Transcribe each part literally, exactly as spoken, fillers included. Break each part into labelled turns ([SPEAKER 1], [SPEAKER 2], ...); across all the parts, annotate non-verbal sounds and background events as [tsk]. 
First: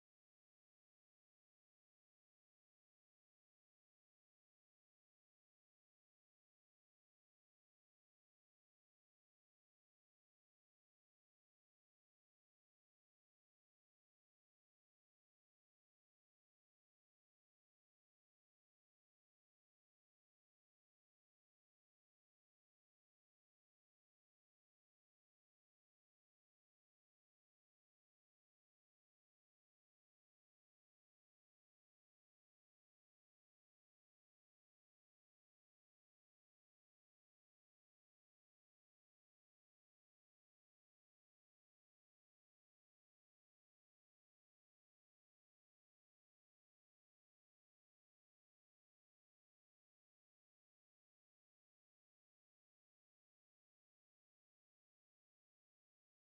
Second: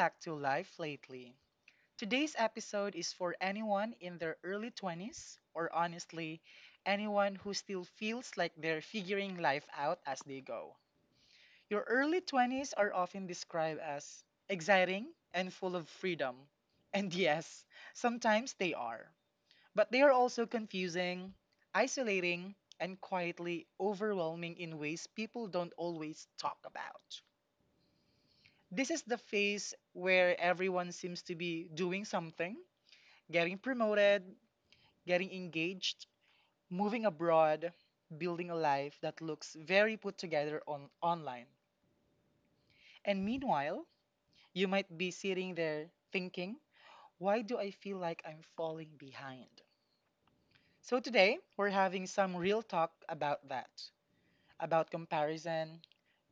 [SPEAKER 1] back to Life Lately. Today's episode is for anyone in their early twenties, or honestly, anyone who still feels like they're figuring life out as they go. Your early twenties are often described as exciting and full of freedom. And [laughs] yes, sometimes they are. But they are also confusing, isolating, and quietly overwhelming in ways people don't always talk about. This is the phase where everyone seems to be doing something: getting promoted, getting engaged, moving abroad, building a life that looks very put together on online. And meanwhile, you might be sitting there thinking, why do I feel like I'm falling behind? So today, we're having some real talk about that, about comparison,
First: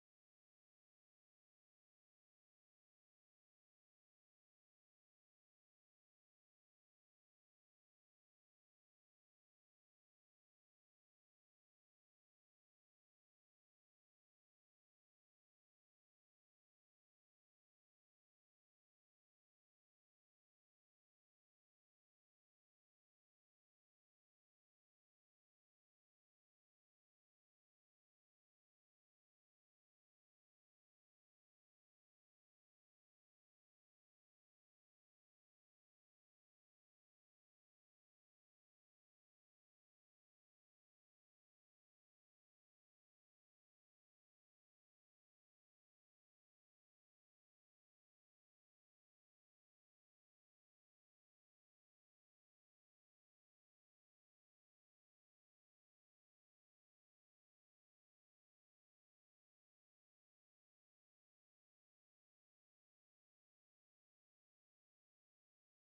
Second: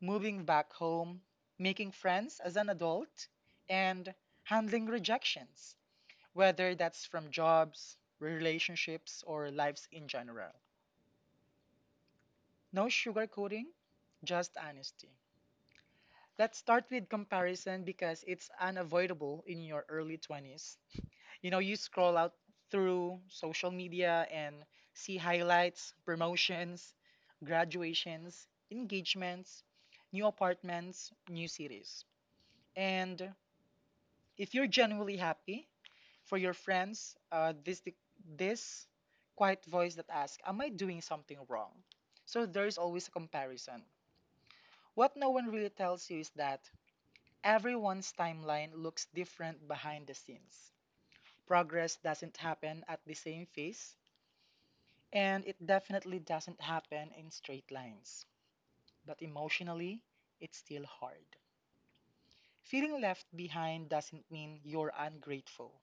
[SPEAKER 1] moving back home, making friends as an adult, and handling rejections, whether that's from jobs, relationships, or lives in general. No sugarcoating, just honesty. Let's start with comparison because it's unavoidable in your early twenties. You know, you scroll out through social media and see highlights, promotions, graduations, engagements, new apartments, new cities. And if you're genuinely happy for your friends, uh, this this quiet voice that asks, "Am I doing something wrong?" So there's always a comparison. What no one really tells you is that everyone's timeline looks different behind the scenes. Progress doesn't happen at the same pace, and it definitely doesn't happen in straight lines. But emotionally, it's still hard. Feeling left behind doesn't mean you're ungrateful.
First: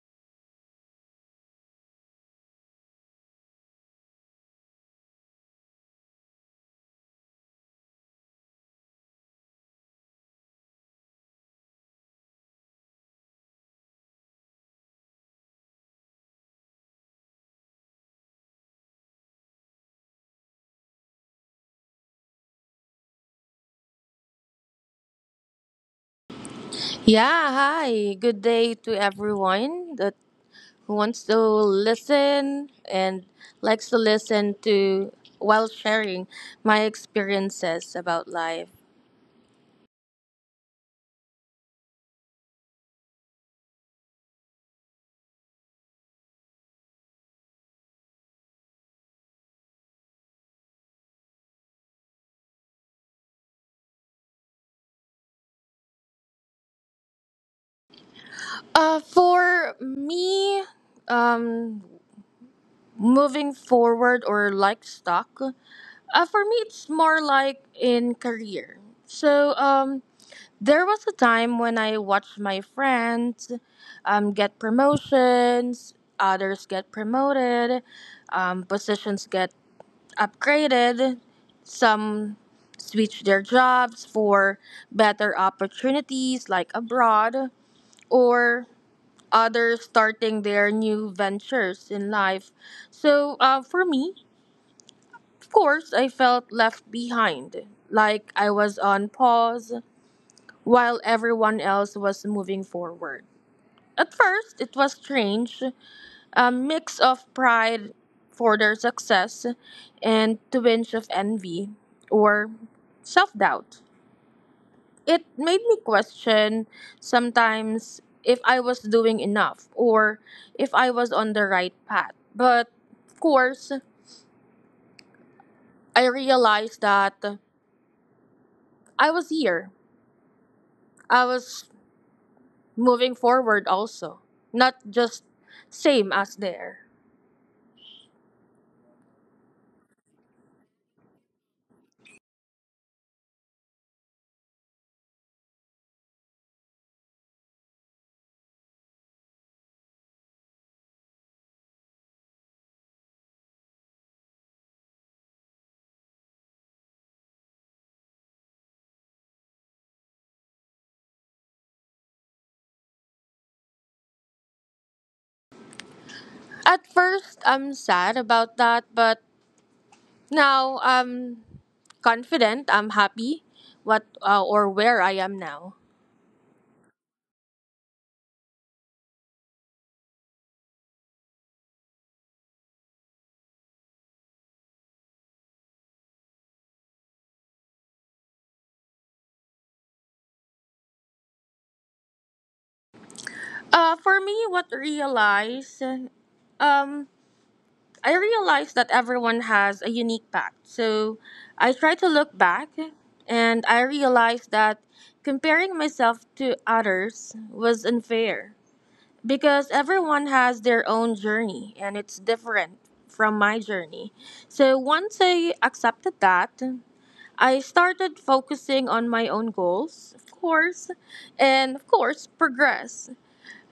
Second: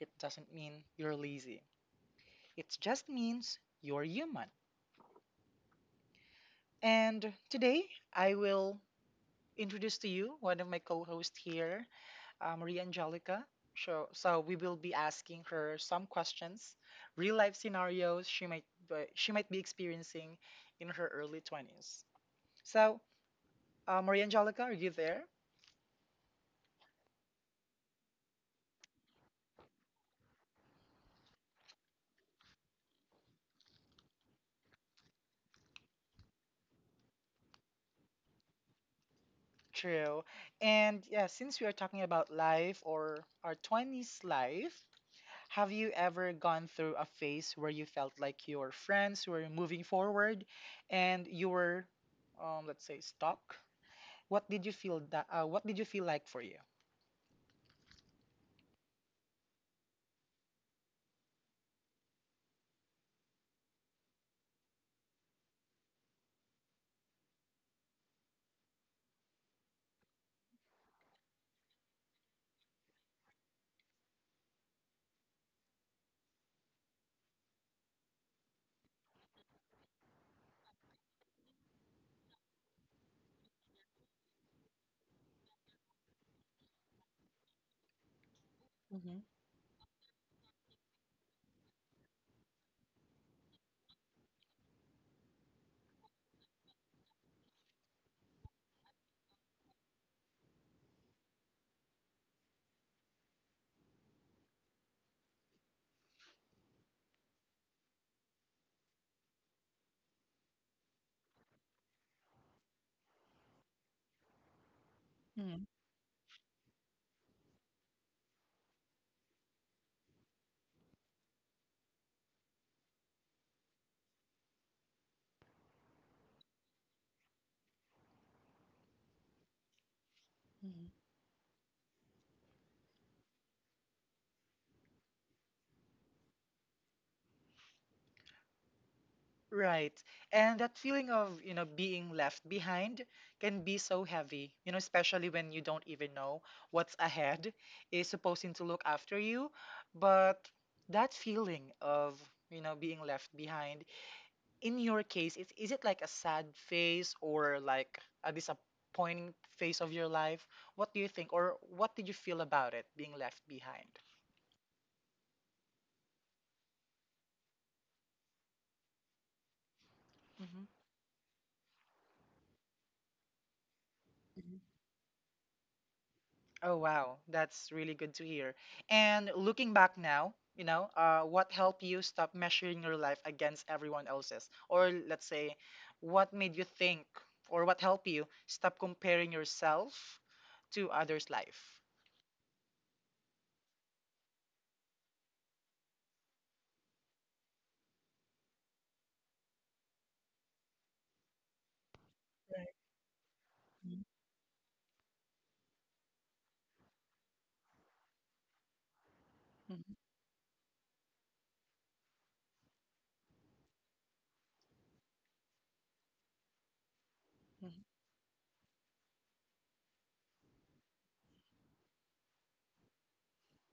[SPEAKER 1] It doesn't mean you're lazy. It just means you're human. And today I will introduce to you one of my co-hosts here, uh, Maria Angelica. So, so we will be asking her some questions, real life scenarios she might be- she might be experiencing in her early twenties. So, uh, Maria Angelica, are you there?
[SPEAKER 2] Yeah, hi. Good day to everyone that who wants to listen and likes to listen to while sharing my experiences about life.
[SPEAKER 1] True. And yeah, since we are talking about life or our twenties life, have you ever gone through a phase where you felt like your friends were moving forward and you were, um, let's say, stuck? What did you feel that, uh, what did you feel like for you?
[SPEAKER 2] Uh, for me, um, moving forward or like stock, uh, for me it's more like in career. So um, There was a time when I watched my friends um, get promotions, others get promoted, um, positions get upgraded, some switch their jobs for better opportunities like abroad, or
[SPEAKER 1] Mm-hmm.
[SPEAKER 2] others starting their new ventures in life. So uh, for me, of course, I felt left behind, like I was on pause while everyone else was moving forward. At first, it was strange, a mix of pride for their success and a twinge of envy or self doubt. It made
[SPEAKER 1] Mm-hmm.
[SPEAKER 2] me question sometimes if I was doing enough or if I was on the right path. But of course, I realized that I was here.
[SPEAKER 1] Mm-hmm.
[SPEAKER 2] I was moving forward also, not just same as there.
[SPEAKER 1] Right. And that feeling of, you know, being left behind can be so heavy, you know, especially when you don't even know what's ahead is supposing to look after you. But that feeling of, you know, being left behind in your case, is, is it like a sad phase or like a disappointing phase of your life? What do you think, or what did you feel about it being left behind?
[SPEAKER 2] At first, I'm sad about that, but
[SPEAKER 1] Hmm.
[SPEAKER 2] now I'm confident. I'm happy what uh,
[SPEAKER 1] Mhm.
[SPEAKER 2] or where I am now.
[SPEAKER 1] Oh, wow. That's really good to hear. And looking back now, you know, uh, what helped you stop measuring your life against everyone else's? Or let's say, what made you think, or what helped you stop comparing yourself to others' life?
[SPEAKER 2] Uh, for me, what realize, um, I realized that everyone has a unique path. So I try to look
[SPEAKER 1] Right.
[SPEAKER 2] back, and I
[SPEAKER 1] Mhm.
[SPEAKER 2] realized that comparing myself to others was unfair. Because
[SPEAKER 1] Mhm.
[SPEAKER 2] everyone has their own journey and it's different from my journey. So once I accepted that, I started focusing on my own goals, of course, and of course, progress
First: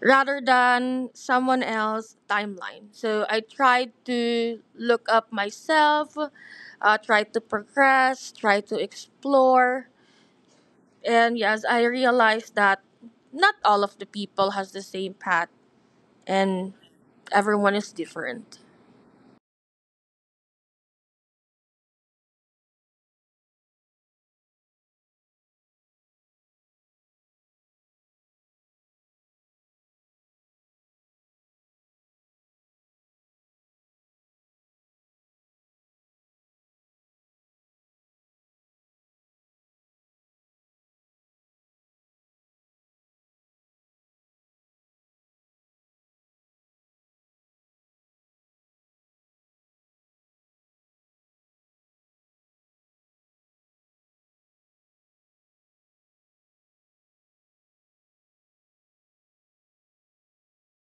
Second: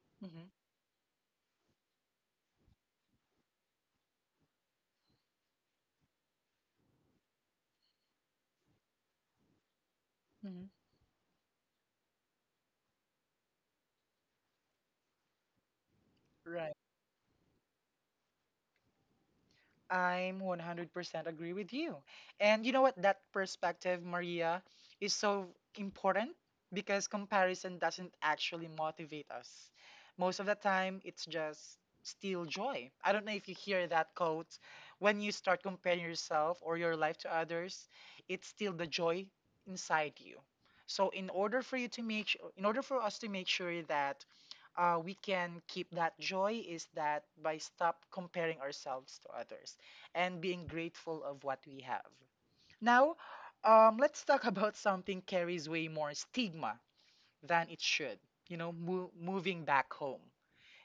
[SPEAKER 2] rather
[SPEAKER 1] Hmm.
[SPEAKER 2] than someone else's timeline. So I tried to look up myself, uh, try to progress, try to explore,
[SPEAKER 1] Mm-hmm.
[SPEAKER 2] and yes, I realized that not all of the people has the same path and everyone is different.
[SPEAKER 1] I'm one hundred percent agree with you. And you know what? That perspective, Maria, is so important because comparison doesn't actually motivate us. Most of the time, it's just steal joy. I don't know if you hear that quote. When you start comparing yourself or your life to others, it's still the joy inside you. So in order for you to make, su- in order for us to make sure that uh, we can keep that joy is that by stop comparing ourselves to others and being grateful of what we have. Now, um, let's talk [laughs] about something carries way more stigma than it should. You know, mo- moving back home.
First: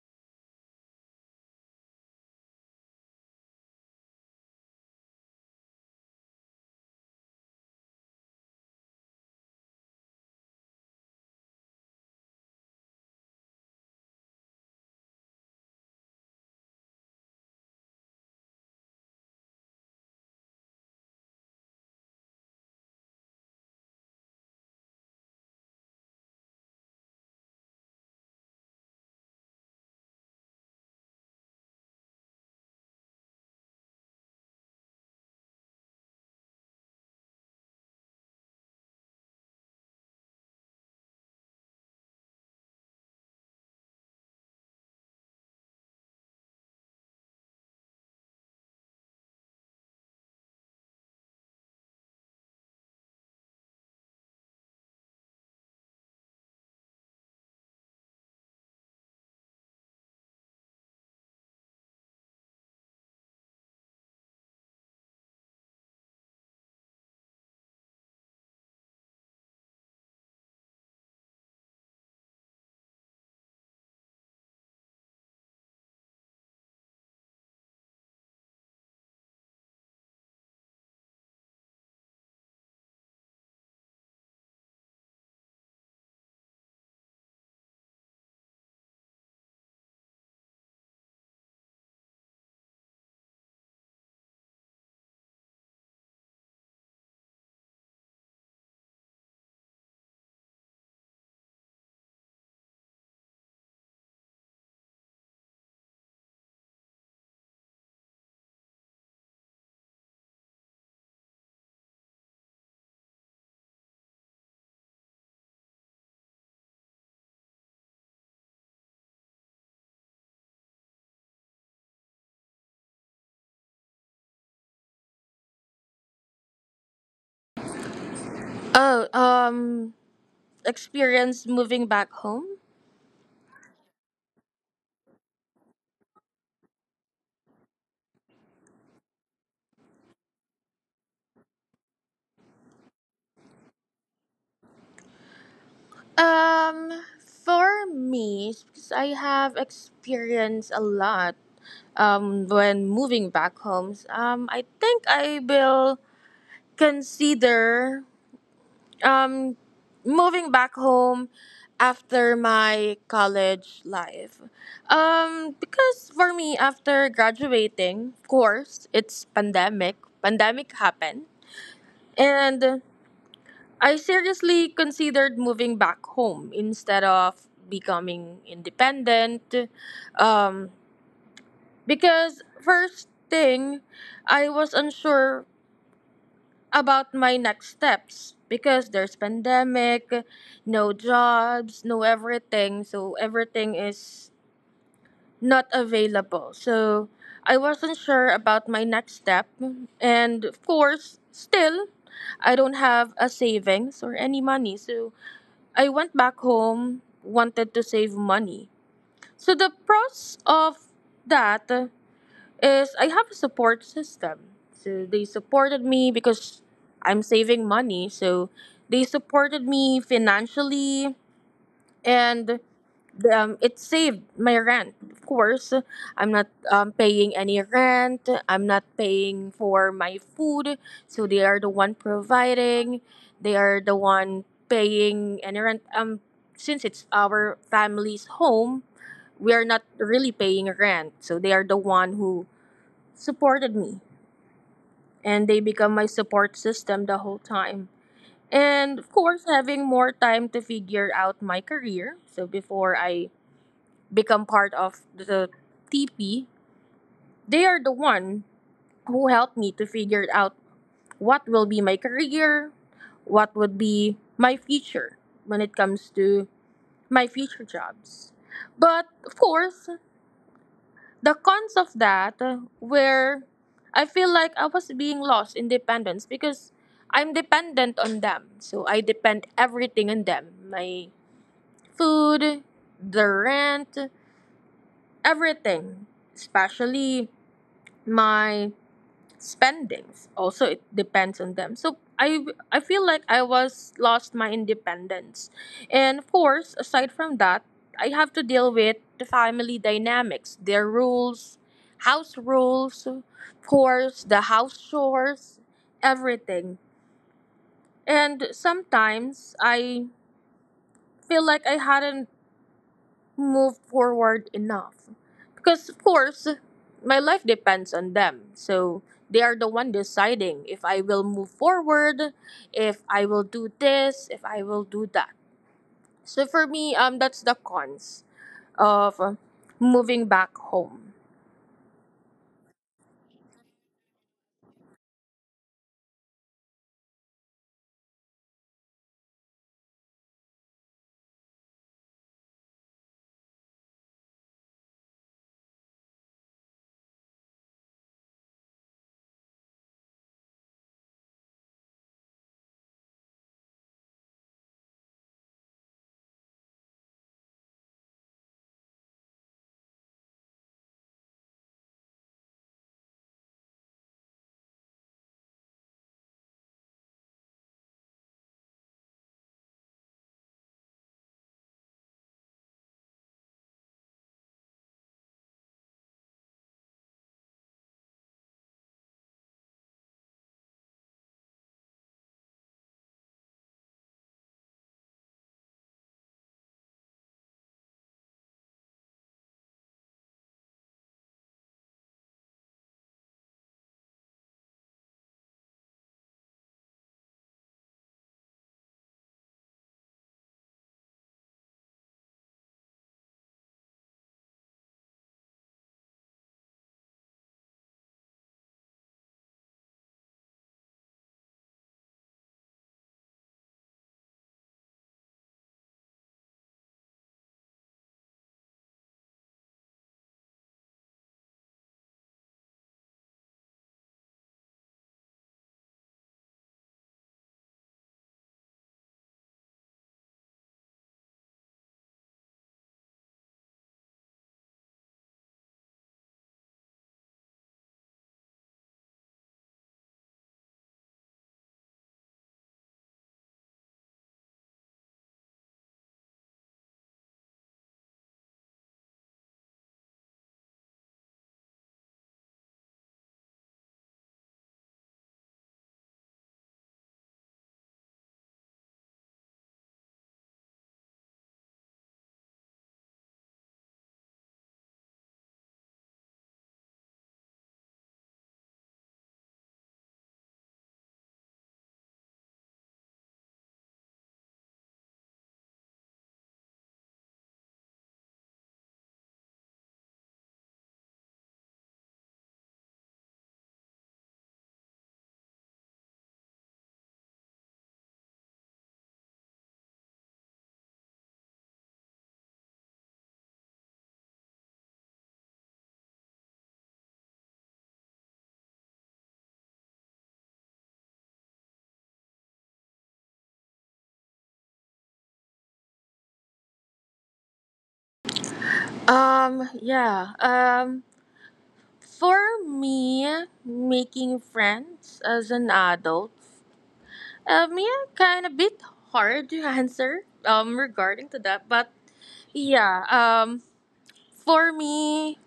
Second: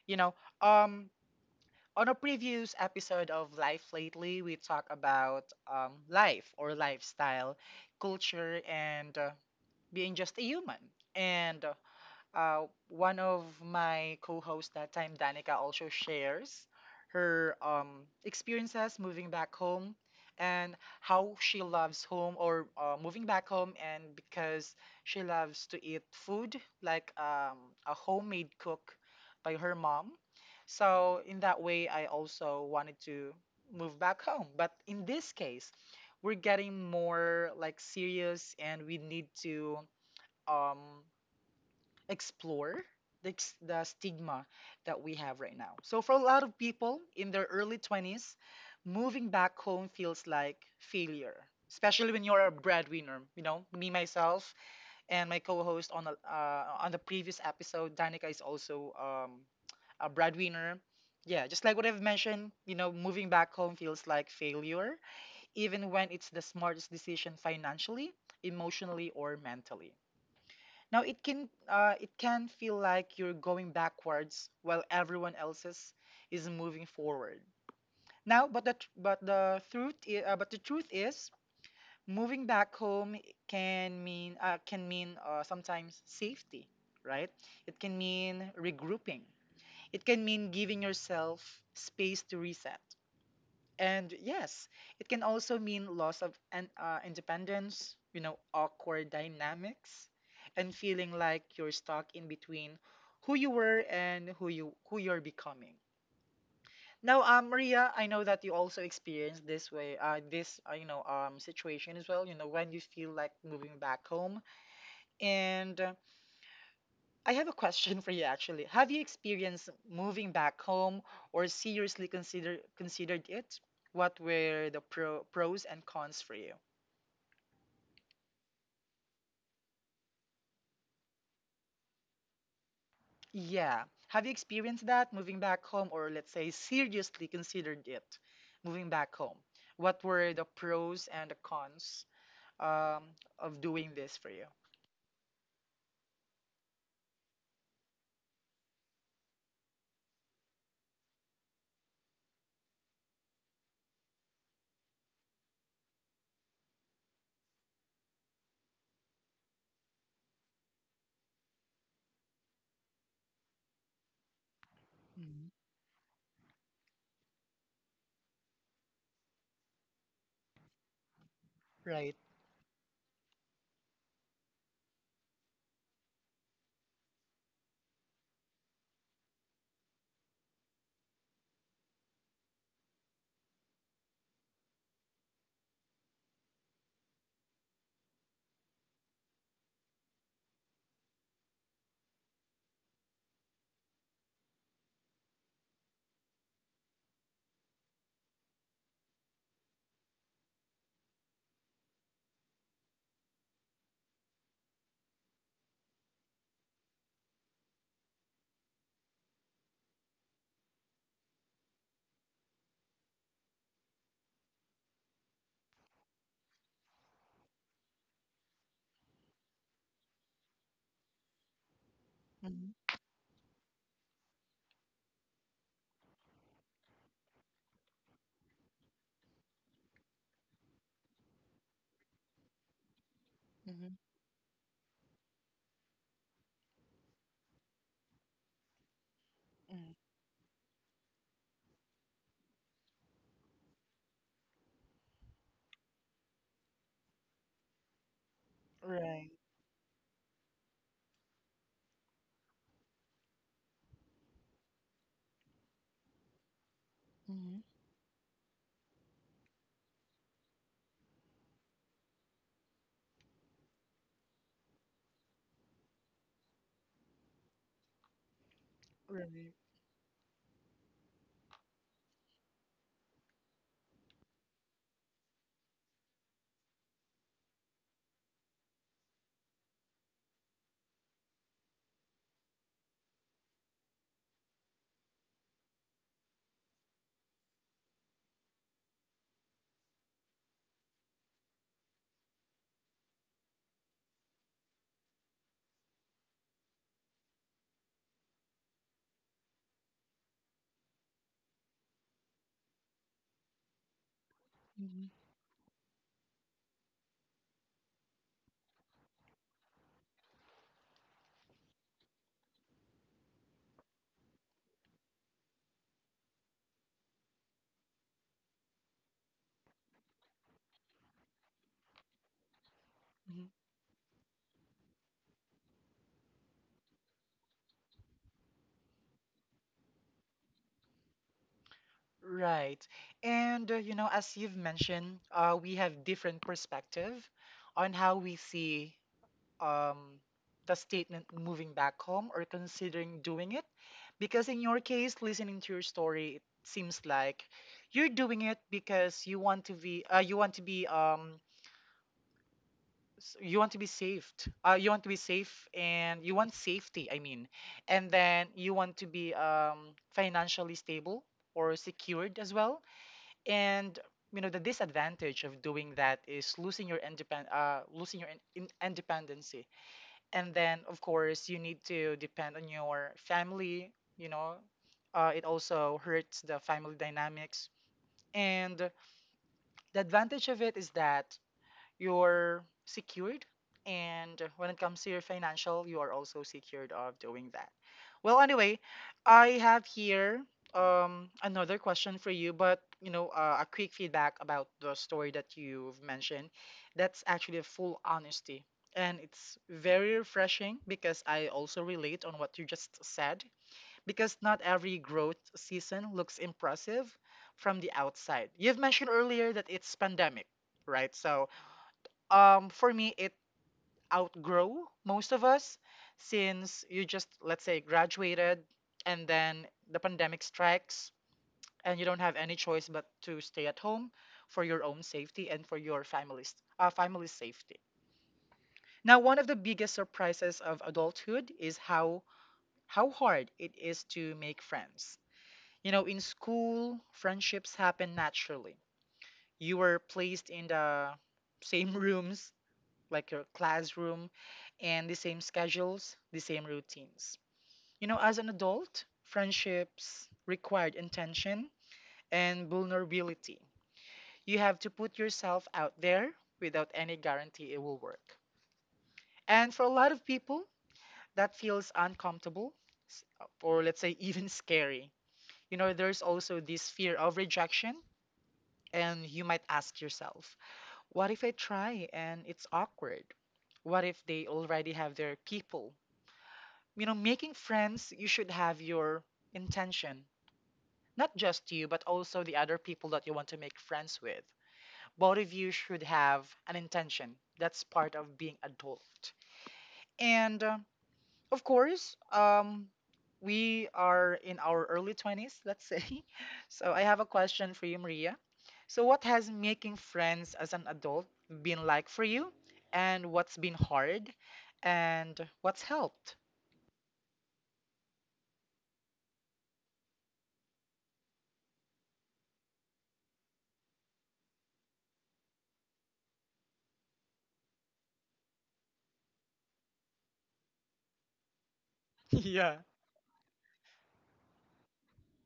[SPEAKER 1] You know, um, on a previous episode of Life Lately, we talk about um, life or lifestyle, culture, and uh, being just a human. And uh, uh, one of my co-hosts that time, Danica, also shares her um, experiences moving back home and how she loves home or uh, moving back home and because she loves to eat food like um, a homemade cook by her mom. So in that way, I also wanted to move back home. But in this case, we're getting more like serious and we need to um explore the, ex- the stigma that we have right now. So, for a lot of people in their early twenties, moving back home feels like failure, especially when you're a breadwinner. You know, me, myself, and my co host on, the- uh, on the previous episode, Danica, is also um, a breadwinner. Yeah, just like what I've mentioned, you know, moving back home feels like failure, even when it's the smartest decision financially, emotionally, or mentally. Now it can uh, it can feel like you're going backwards while everyone else's is moving forward. Now, but the tr- but the truth I- uh, but the truth is, moving back home can mean uh, can mean uh, sometimes safety, right? It can mean regrouping. It can mean giving yourself space to reset. And yes, it can also mean loss of an, uh, independence, you know, awkward dynamics, and feeling like you're stuck in between who you were and who you who you're becoming. Now, um, Maria, I know that you also experienced this way, uh, this uh, you know um situation as well. You know, when you feel like moving back home, and I have a question [laughs] for you actually. Have you experienced moving back home or seriously consider considered it? What were the pro, pros and cons for you?
[SPEAKER 2] Oh, um, experience moving back home?
[SPEAKER 1] Yeah. Have you experienced that moving back home or let's say seriously considered it moving back home? What were the pros and the cons um, of doing this for you?
[SPEAKER 2] Um, for me, because I have experienced a lot um, when moving back home, um, I think I will consider um, moving back home after my college life.
[SPEAKER 1] Mhm.
[SPEAKER 2] Um, because for me, after graduating, of course, it's pandemic. Pandemic happened.
[SPEAKER 1] Right.
[SPEAKER 2] And I seriously considered moving back home instead of becoming independent. Um, because, first thing, I was unsure about my next steps because there's pandemic, no jobs, no everything, so everything is not available, so I wasn't sure about my next step, and of course still I don't have a savings or any money, so I went back home, wanted to save money. So the pros of that is I have a support system. So they supported me because I'm saving money. So they supported me financially, and
[SPEAKER 1] Mm-hmm.
[SPEAKER 2] the, um, it saved my rent. Of course, I'm not um, paying any rent. I'm not paying for my food. So they are the one providing. They are
[SPEAKER 1] Mm-hmm.
[SPEAKER 2] the one paying any rent. Um, since it's our family's home, we are not really paying rent. So they are the one who supported me, and they become my support system the whole time. And of
[SPEAKER 1] Right.
[SPEAKER 2] course, having more time to figure out my career. So before I become part of the T P,
[SPEAKER 1] Mm-hmm.
[SPEAKER 2] they are the one who helped me to figure out what will be my career, what would be my future when it comes to my future jobs. But of
[SPEAKER 1] Right.
[SPEAKER 2] course, the cons of that uh, were I feel like I was being lost in dependence because I'm dependent on them. So I depend everything on them. My food, the rent, everything. Especially my spendings also it depends on them, so i i feel like I was lost my independence, and of course aside from that, I have to deal with the family dynamics, their rules, house rules, of course the house
[SPEAKER 1] Mm-hmm. Mm-hmm.
[SPEAKER 2] chores, everything. And sometimes I feel like I hadn't move forward enough, because of course my life depends on them, so they are the one deciding if I will move forward, if I will do this, if I will do that. So for me, um that's the cons of uh, moving back home.
[SPEAKER 1] Right. And, uh, you know, as you've mentioned, uh, we have different perspective on how we see um, the statement moving back home or considering doing it. Because in your case, listening to your story, it seems like you're doing it because you want to be, uh, you want to be, um, s- you want to be saved. Uh, you want to be safe and you want safety, I mean. And then you want to be um, financially stable or secured as well, and you know the disadvantage of doing that is losing your independ uh losing your in- in- independency, and then of course you need to depend on your family, you know. Uh, it also hurts the family dynamics, and the advantage of it is that you're secured, and when it comes to your financial you are also secured of doing that. Well anyway, I have here um another question for you, but you know, uh, a quick feedback about the story that you've mentioned: that's actually a full honesty, and it's very refreshing because I also relate on what you just said, because not every growth season looks impressive from the outside. You've mentioned earlier that it's pandemic, right? So um for me it outgrow most of us since you just let's say graduated, and then the pandemic strikes and you don't have any choice but to stay at home for your own safety and for your family's uh, family's safety. Now, one of the biggest surprises of adulthood is how how hard it is to make friends. You know, in school friendships happen naturally. You were placed in the same [laughs] rooms like your classroom, and the same schedules, the same routines. You know, as an adult, friendships required intention and vulnerability. You have to put yourself out there without any guarantee it will work. And for a lot of people, that feels uncomfortable, s- or let's say even scary. You know, there's also this fear of rejection, and you might ask yourself, what if I try and it's awkward? What if they already have their people? You know, making friends you should have your intention, not just you but also the other people that you want to make friends with. Both of you should have an intention. That's part of being adult. And uh, of course, um we are in our early twenties, let's say. [laughs] So I have a question for you, Maria. So what has making friends as an adult been like for you, and what's been hard, and what's helped?
[SPEAKER 2] um yeah um for me, making friends as an adult, um yeah, kind of bit hard to [laughs] answer um regarding to that. But
[SPEAKER 1] [laughs] Yeah.
[SPEAKER 2] yeah, um, for me,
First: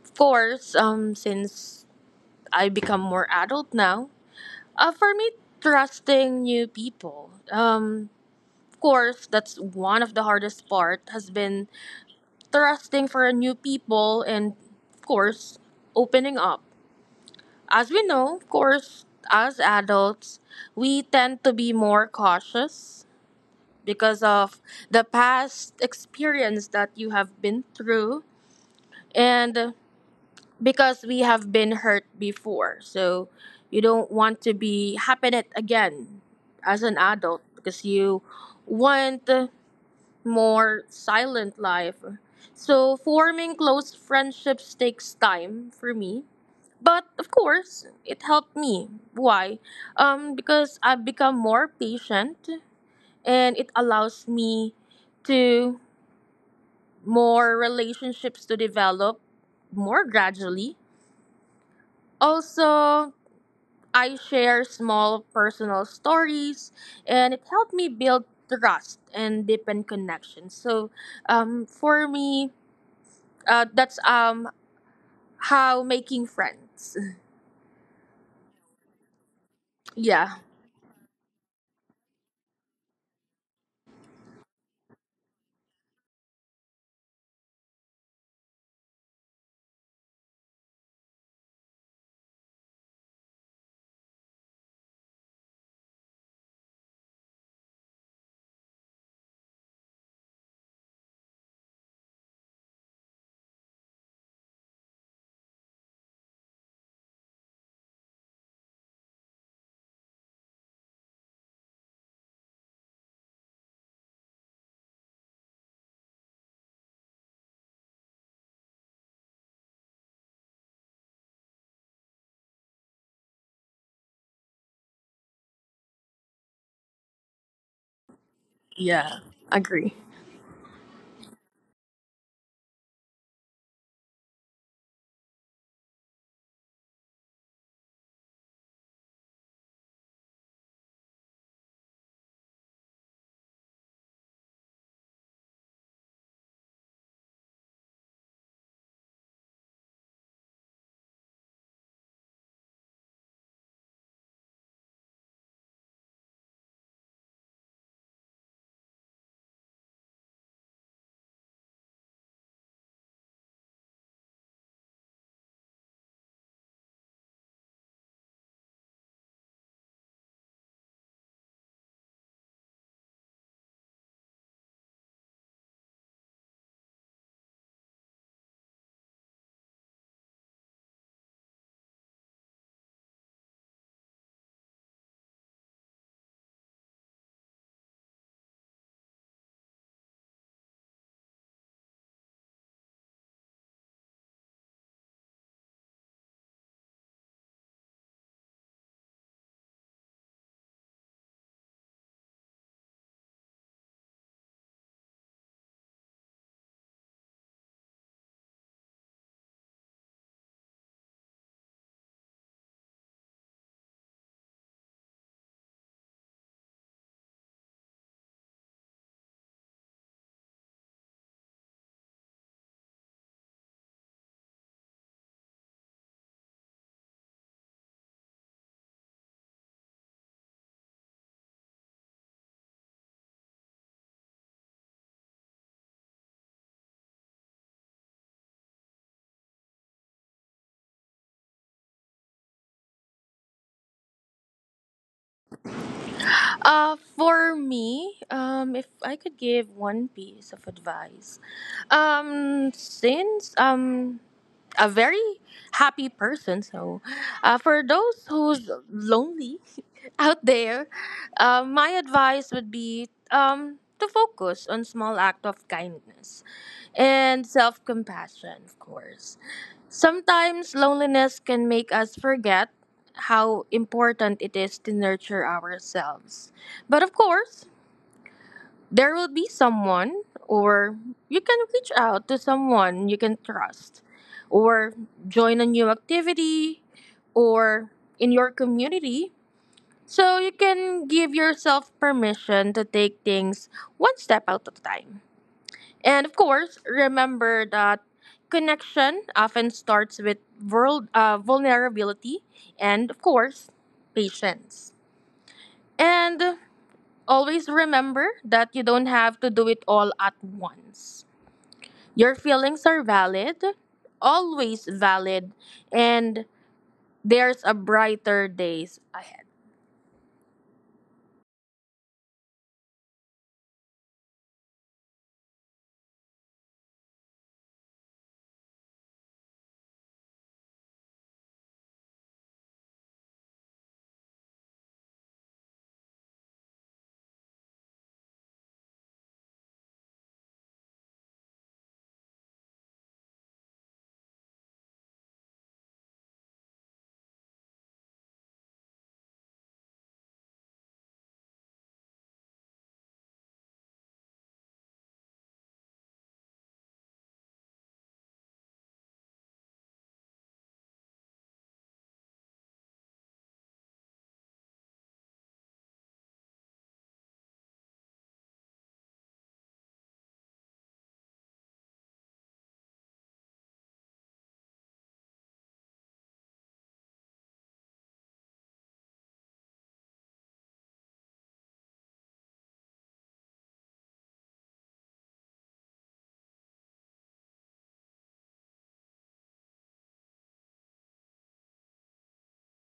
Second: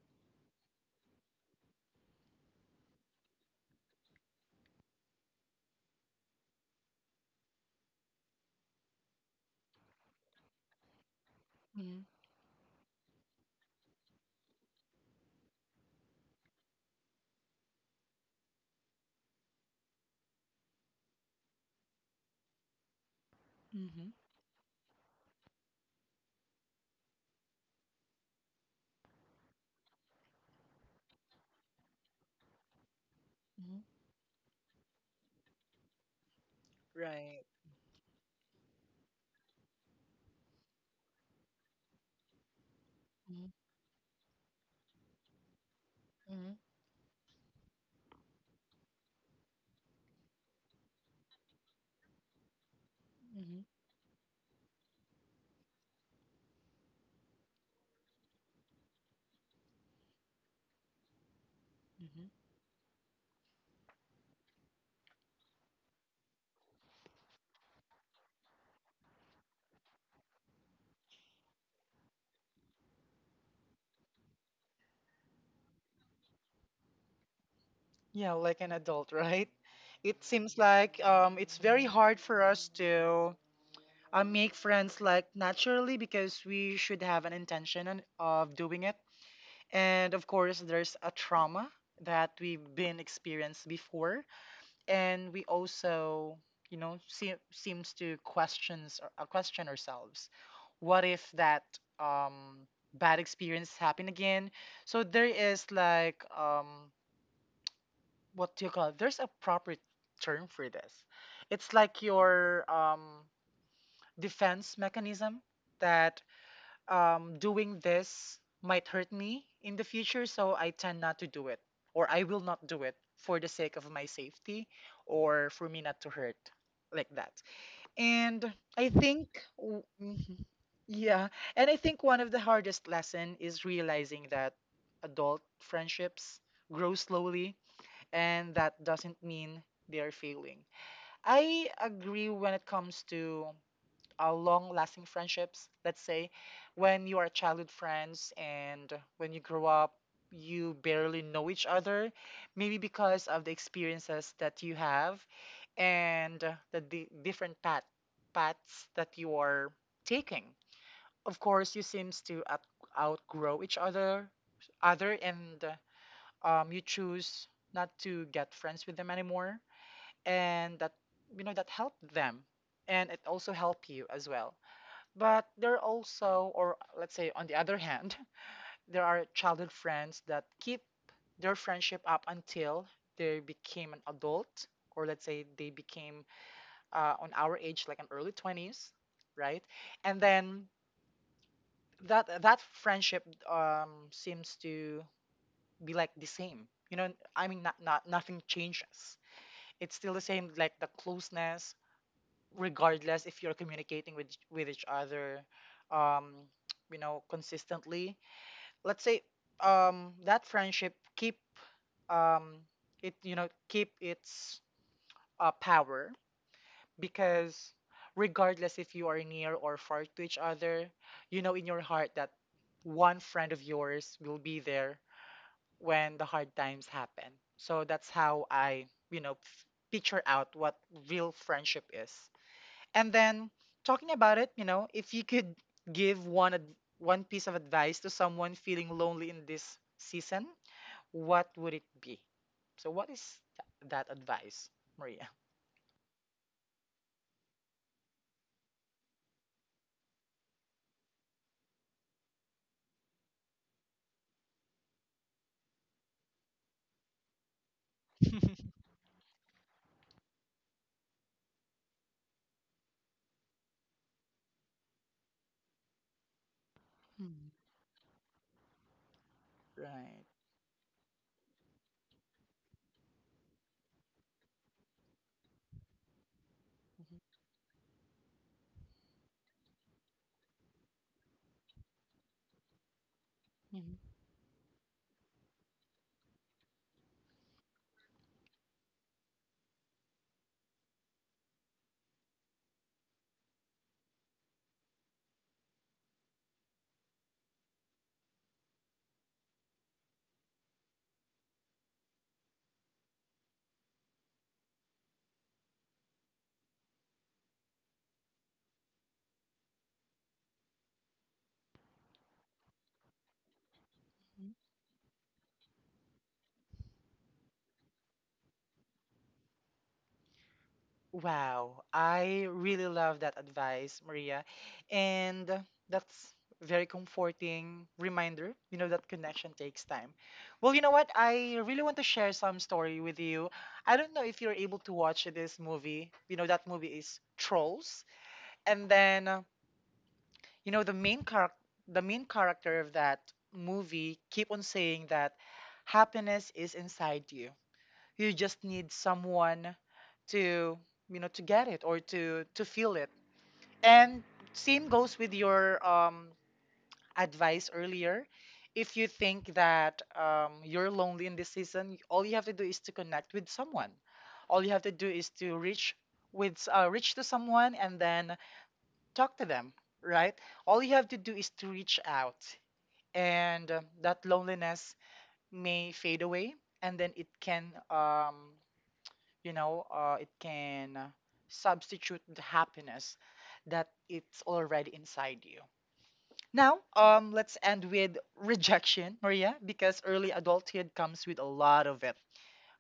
[SPEAKER 2] of course, um, since I become more adult now, uh, for me, trusting new people, um, of course, that's one of the hardest part has been trusting for new people and, of course, opening up. As we know, of course, as adults, we tend to be more cautious
[SPEAKER 1] Hmm.
[SPEAKER 2] because of the past experience that you have been through, and because we have been hurt before. So you don't want to be happen it again as an adult
[SPEAKER 1] Right.
[SPEAKER 2] because you want a more silent life. So
[SPEAKER 1] Mhm,
[SPEAKER 2] forming close friendships takes time for me.
[SPEAKER 1] mhm,
[SPEAKER 2] But of course, it helped me. Why? Um, because I've become more patient and
[SPEAKER 1] mhm,
[SPEAKER 2] it allows me to more relationships to develop more gradually.
[SPEAKER 1] mhm.
[SPEAKER 2] Also, I share small personal stories, and it helped me build trust and deepen connections. So, um, for me, uh, that's um how making friends. [laughs]
[SPEAKER 1] Yeah, like an adult, [laughs] right? It
[SPEAKER 2] Yeah,
[SPEAKER 1] seems like um, it's very hard for us to uh, make friends like naturally because we should have an intention and- of doing it. And of course, there's a trauma that we've been experienced before. And we also, you know, see, seems to questions uh, question ourselves, what if that um bad experience happen again? So there is like um what do you call it? There's a proper term for this. It's like your um defense mechanism that um, doing this might hurt me in the future, so I tend not to do it, or I will not do it for the sake of my safety or for me not to hurt like that. And I
[SPEAKER 2] yeah,
[SPEAKER 1] think, w-
[SPEAKER 2] agree.
[SPEAKER 1] mhm. Yeah, and I think one of the hardest lesson is realizing that adult friendships grow slowly, and that doesn't mean they are failing. I agree when it comes to uh, long lasting friendships. Let's say when you are childhood friends and when you grow up, you barely know each other, maybe because of the experiences that you have and uh, the di- different path paths that you are taking. Of course, you seems to out- outgrow each other, other, and uh, um, you choose not to get friends with them anymore, and that you know that helped them, and it also helped you as well, but there are also, or let's say on the other hand, [laughs] there are childhood friends that keep their friendship up until they became an adult, or let's say they became uh, on our age, like an early twenties, right? And then that that friendship um, seems to be like the same. You know, I mean, not, not nothing changes. It's still the same, like the closeness, regardless if you're communicating with with each other um [tsk] you know consistently. Let's say um that friendship keep, um it you know keep its uh, power, because regardless if you are near or far to each other, you know in your heart that one friend of yours will be there when the hard times happen. So that's how i you know f- picture out what real friendship is. And then, talking about it, you know, if you could give one ad- one piece of advice to someone feeling lonely in this season, what would it be? So what is th- that advice, Maria? [laughs]
[SPEAKER 2] Uh, for me, um, if I could give one piece of advice, um, since um a very happy person. So, uh, for those who's lonely [laughs] out there, uh, my advice would be um, to focus on small act of kindness and
[SPEAKER 1] Mhm.
[SPEAKER 2] self compassion, of course.
[SPEAKER 1] Right.
[SPEAKER 2] Sometimes loneliness can make us forget how important it is to nurture ourselves. But of course, there will be someone, or you can reach out to someone you can
[SPEAKER 1] Mhm.
[SPEAKER 2] trust, or join a new activity, or in your community. So you can give yourself permission to take things one step at a time. And of course, remember that connection often starts with world, uh, vulnerability and, of course, patience. And always remember that you don't have to do it all at once. Your feelings are valid, always valid, and there's a brighter days ahead.
[SPEAKER 1] Wow, I really love that advice, Maria. And that's very comforting reminder, you know, that connection takes time. Well, you know what? I really want to share some story with you. I don't know if you're able to watch this movie. You know, that movie is Trolls. And then, uh, you know, the main char- the main character of that movie keep on saying that happiness is inside you. You just need someone to, you know to get it or to to feel it. And same goes with your um advice earlier. If you think that um, you're lonely in this season, all you have to do is to connect with someone. All you have to do is to reach with, uh, reach to someone and then talk to them, right? All you have to do is to reach out, and uh, that loneliness may fade away. And then it can, um, you know uh, it can substitute the happiness that it's already inside you. Now, um let's end with rejection, Maria, because early adulthood comes with a lot of it.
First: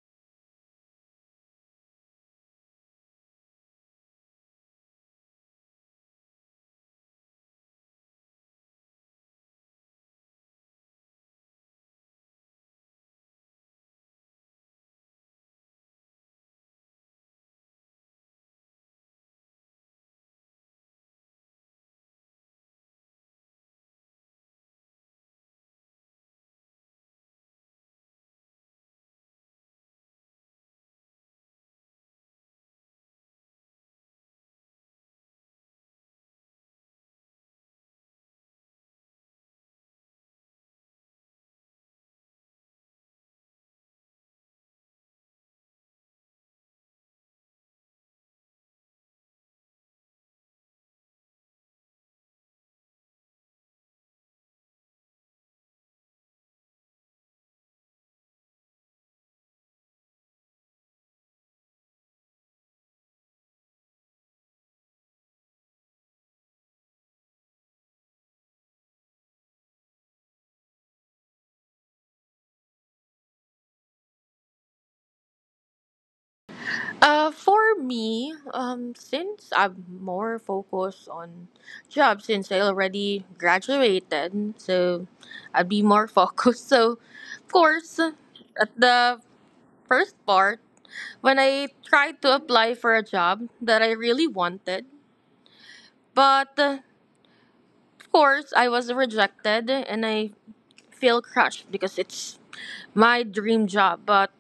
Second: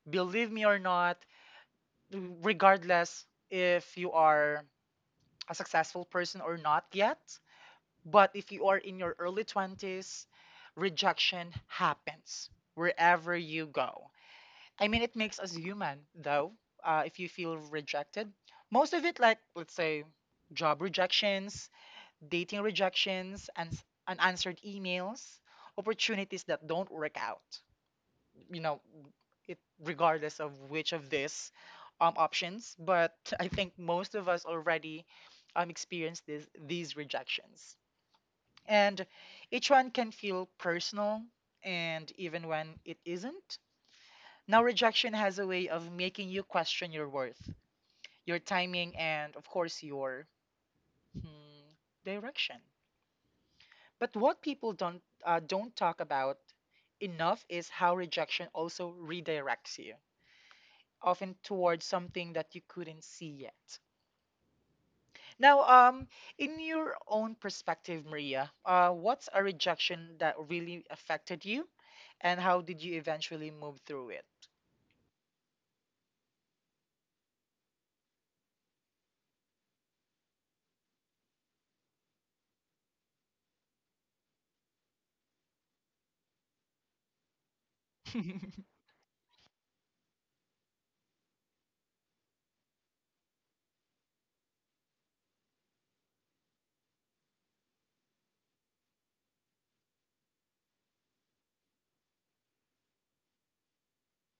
[SPEAKER 1] Believe me or not, regardless if you are a successful person or not yet, but if you are in your early twenties, rejection happens wherever you go. I mean, it makes us human, though. Uh, if you feel rejected, most of it, like let's say, job rejections, dating rejections, and s- unanswered emails, opportunities that don't work out. You know, it, regardless of which of these um, options. But [laughs] I think most of us already um, experienced this, these rejections, and each one can feel personal, and even when it isn't. Now, rejection has a way of making you question your worth, your timing, and of course, your, hmm, direction. But what people don't uh, don't talk about enough is how rejection also redirects you, often towards something that you couldn't see yet. Now, um, in your own perspective, Maria, uh, what's a rejection that really affected you, and how did you eventually move through it?
[SPEAKER 2] Uh, for me, um, since I'm more focused on job since I already graduated, so I'd be more [laughs] focused. So, of course, at
[SPEAKER 1] [laughs]
[SPEAKER 2] the first part, when I tried to apply for a job that I really wanted, but uh, of course, I was rejected and I feel crushed because it's my dream job, but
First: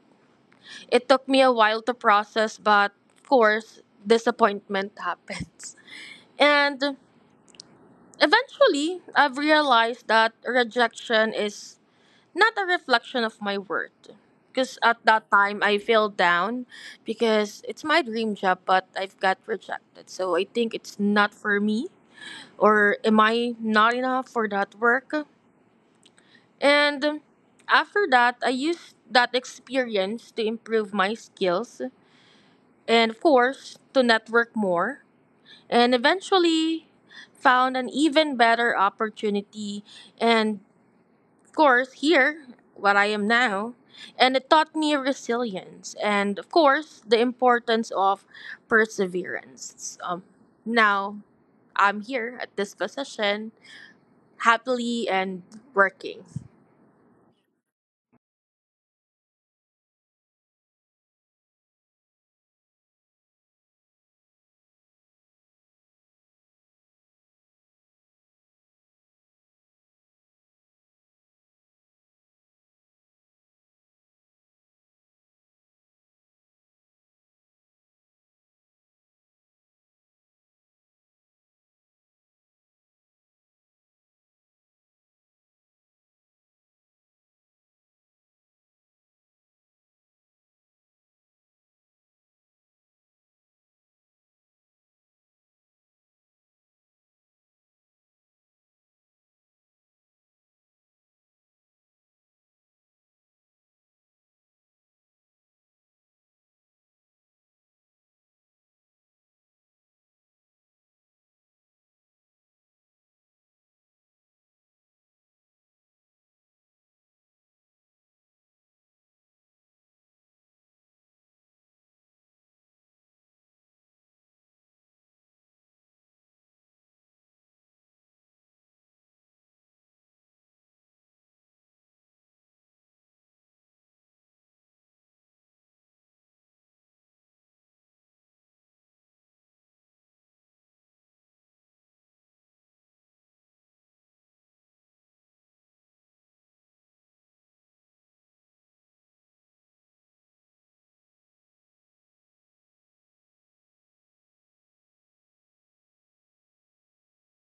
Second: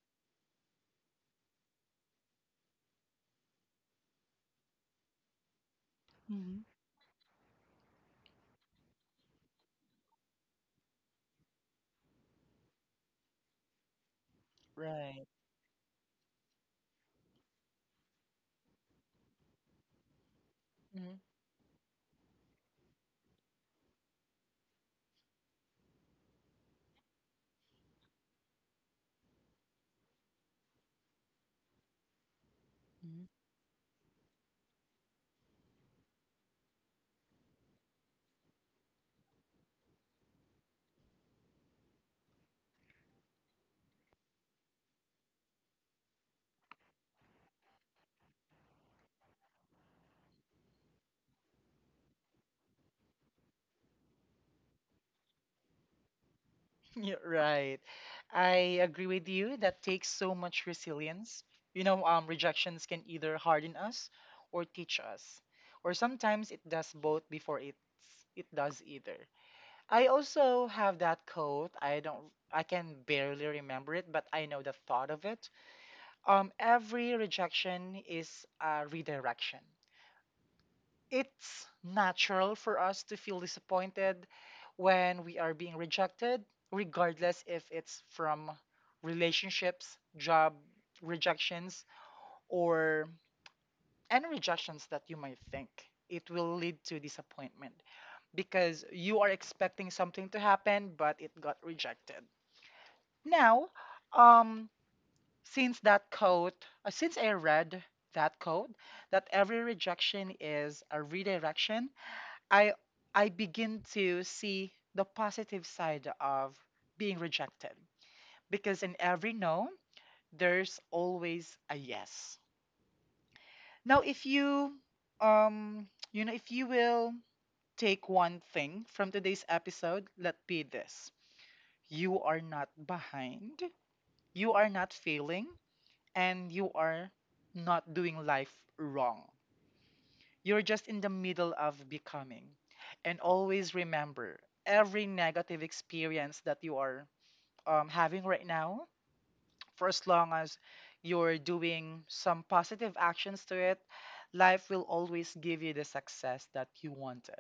[SPEAKER 2] it took me a while to process, but of course, disappointment [laughs] happens.
[SPEAKER 1] Mhm.
[SPEAKER 2] And eventually, I've realized that rejection is not a reflection of my worth. Because at
[SPEAKER 1] Right.
[SPEAKER 2] that time, I fell down because it's my dream job, but I've got rejected. So I think it's
[SPEAKER 1] Mhm.
[SPEAKER 2] not for me, or am I not enough for that work? And um, after that, I used that experience to improve my skills and, of
[SPEAKER 1] Mhm.
[SPEAKER 2] course, to network more. And eventually found an even better opportunity. And, of course, here, what I am now. And it taught me resilience and, of course, the importance of perseverance. Um, now I'm here at this position, happily and working.
[SPEAKER 1] [laughs] Yeah, right. I agree with you. That takes so much resilience. You know, um, rejections can either harden us or teach us, or sometimes it does both before it's it does either. I also have that quote. I don't. I can barely remember it, but I know the thought of it. Um, every rejection is a redirection. It's natural for us to feel disappointed when we are being rejected, regardless if it's from relationships, job rejections, or any rejections that you might think. It will lead to disappointment because you are expecting something to happen, but it got rejected. Now, um, since that code, uh, since I read that code, that every rejection is a redirection, I I begin to see the positive side of being rejected, because in every no, there's always a yes. Now, if you, um you know if you will take one thing from today's episode, let be this: you are not behind, you are not failing, and you are not doing life wrong. You're just in the middle of becoming. And always remember every negative experience that you are um, having right now, for as long as you're doing some positive actions to it, life will always give you the success that you wanted.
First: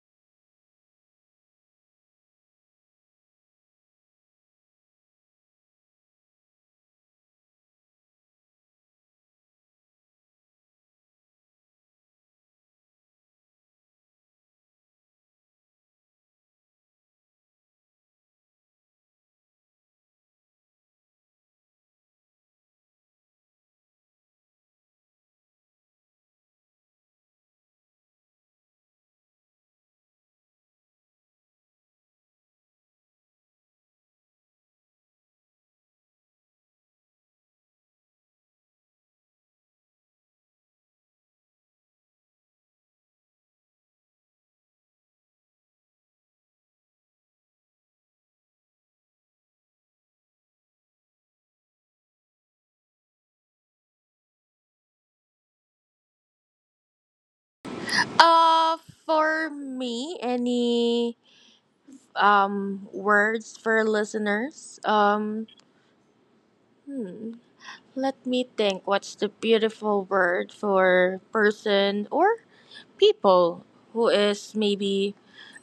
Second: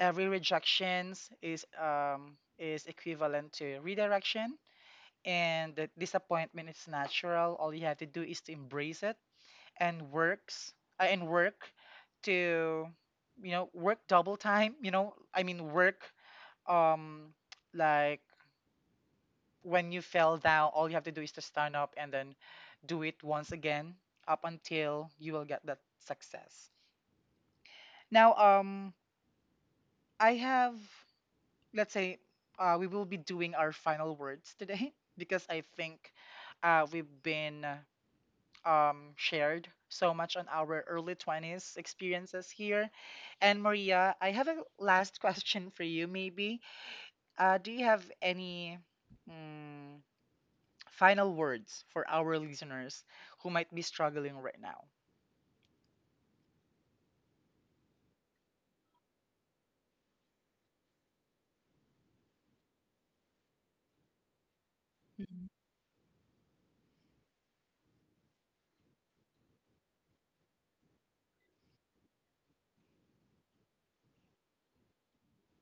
[SPEAKER 1] Every rejections is um, is equivalent to redirection, and the disappointment is natural. All you have to do is to embrace it and works uh, and work to, you know, work double time. You know, I mean, work, um like, when you fell down all you have to do is to stand up and then do it once again, up until you will get that success. Now, um I have, let's say, uh, we will be doing our final words today [laughs] because I think, uh, we've been um, shared so much on our early twenties experiences here. And Maria, I have a last [laughs] question for you, maybe. Uh, do you have any, mm, final words for our listeners who might be struggling right now?
[SPEAKER 2] Uh, for me, any um words for listeners? Um,
[SPEAKER 1] Mhm.
[SPEAKER 2] hmm, let me think. What's the beautiful word for person or people who is maybe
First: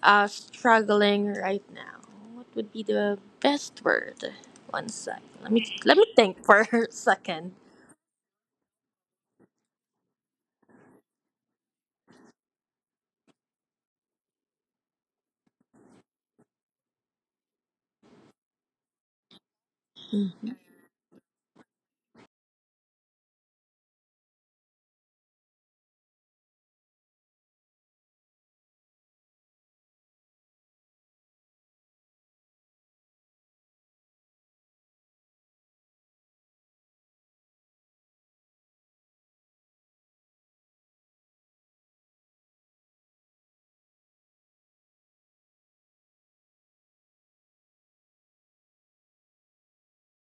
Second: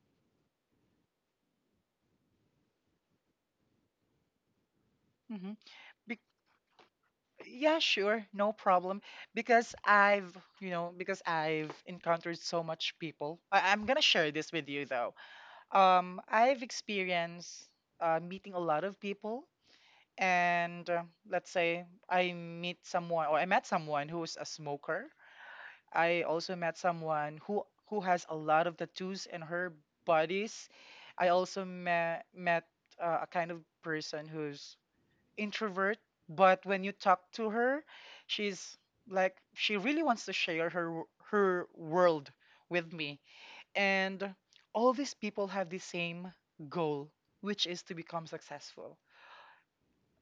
[SPEAKER 2] uh struggling right now? What would be the best word? One sec.
[SPEAKER 1] Mm-hmm.
[SPEAKER 2] Let me let me
[SPEAKER 1] Be-
[SPEAKER 2] think for [laughs] a second.
[SPEAKER 1] yeah, sure, no problem. Because I've, you know, because I've encountered so much people. I- I'm gonna share this with you though. Um, I've experienced uh, meeting a lot of people and uh, let's say I meet someone or I met someone who's a smoker. I also met someone who who has a lot of tattoos in her bodies. I also met met uh, a kind of person who's introvert, but when you talk to her, she's like, she really wants to share her w- her world with me. And all these people have the same goal, which is to become successful.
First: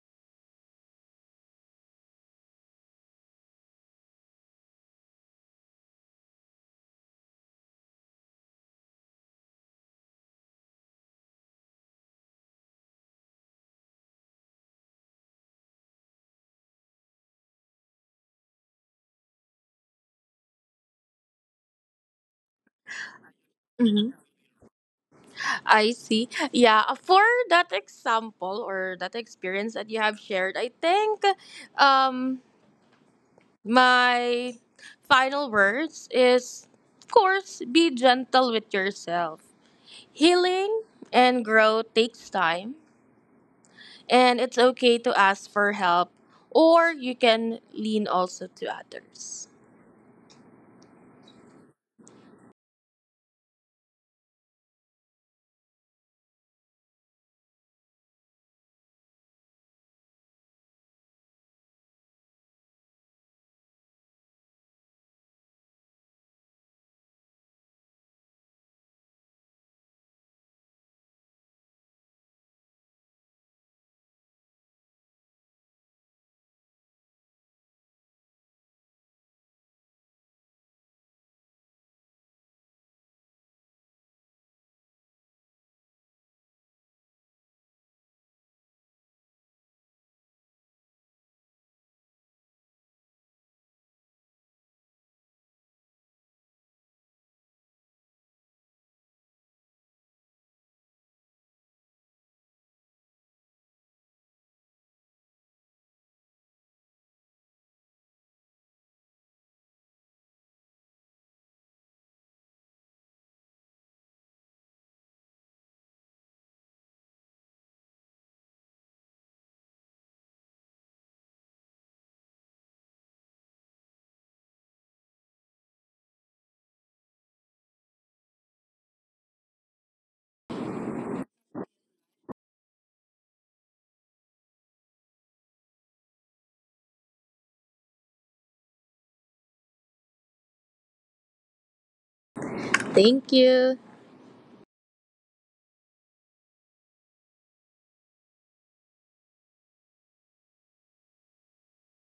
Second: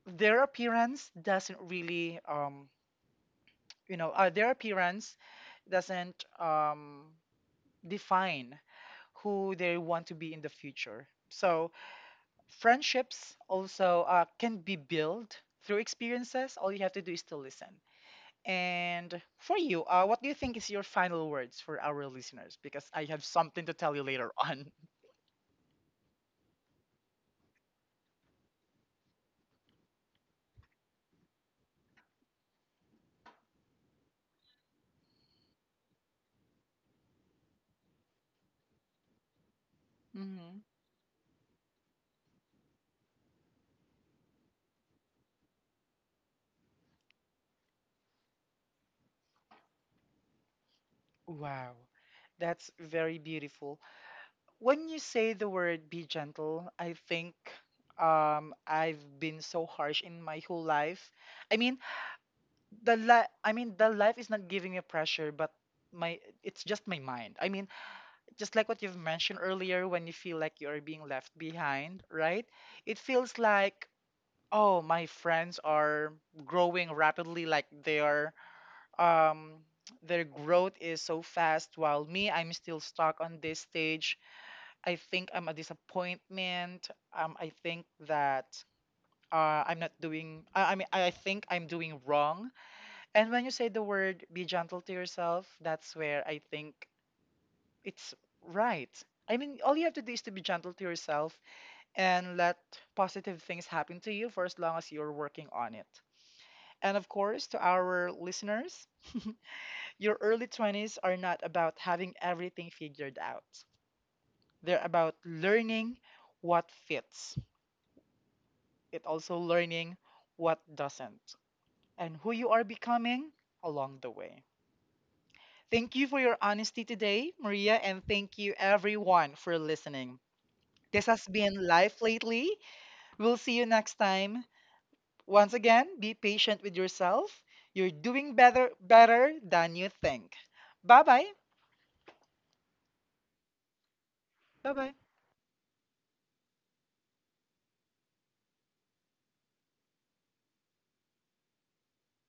[SPEAKER 1] Their appearance doesn't really, um you know uh, their appearance doesn't um define who they want to be in the future. So friendships also, uh, can be built through experiences. All you have to do is to listen. And for you, uh, what do you think is your final words for our listeners, because I have something to tell you later on?
[SPEAKER 2] I see. Yeah, uh, for that example or that experience that you have shared, I think um my final words is of course be gentle with yourself.
[SPEAKER 1] [laughs] Hmm.
[SPEAKER 2] Healing and growth takes time and it's okay to ask for help or you can lean also to others.
[SPEAKER 1] Wow, that's very beautiful. When you say the word be gentle, I think, um I've been so harsh in my whole life. I mean, the li- I mean the life is not giving me pressure, but my, it's just my mind. I mean, just like what you've mentioned earlier, when you feel like you're being left behind, right? It feels like, oh, my friends are growing rapidly, like they are, um their growth is so fast while me, I'm still stuck on this stage. I think I'm a disappointment. Um, I think that, uh, I'm not doing. I, I mean, I think I'm doing wrong. And when you say the word "be gentle to yourself," that's where I think it's right. I mean, all you have to do is to be gentle to yourself and let positive things happen to you for as long as you're working on it. And of course, to our listeners, your early twenties are not about having everything figured out. They're about learning what fits. It also learning what doesn't, and who you are becoming along the way. Thank you for your honesty today, Maria, and thank you everyone for listening. This has been Life Lately. We'll see you next time. Once again, be patient with yourself. You're doing better better than you think. Bye-bye.
[SPEAKER 2] Thank you.
[SPEAKER 1] Bye-bye.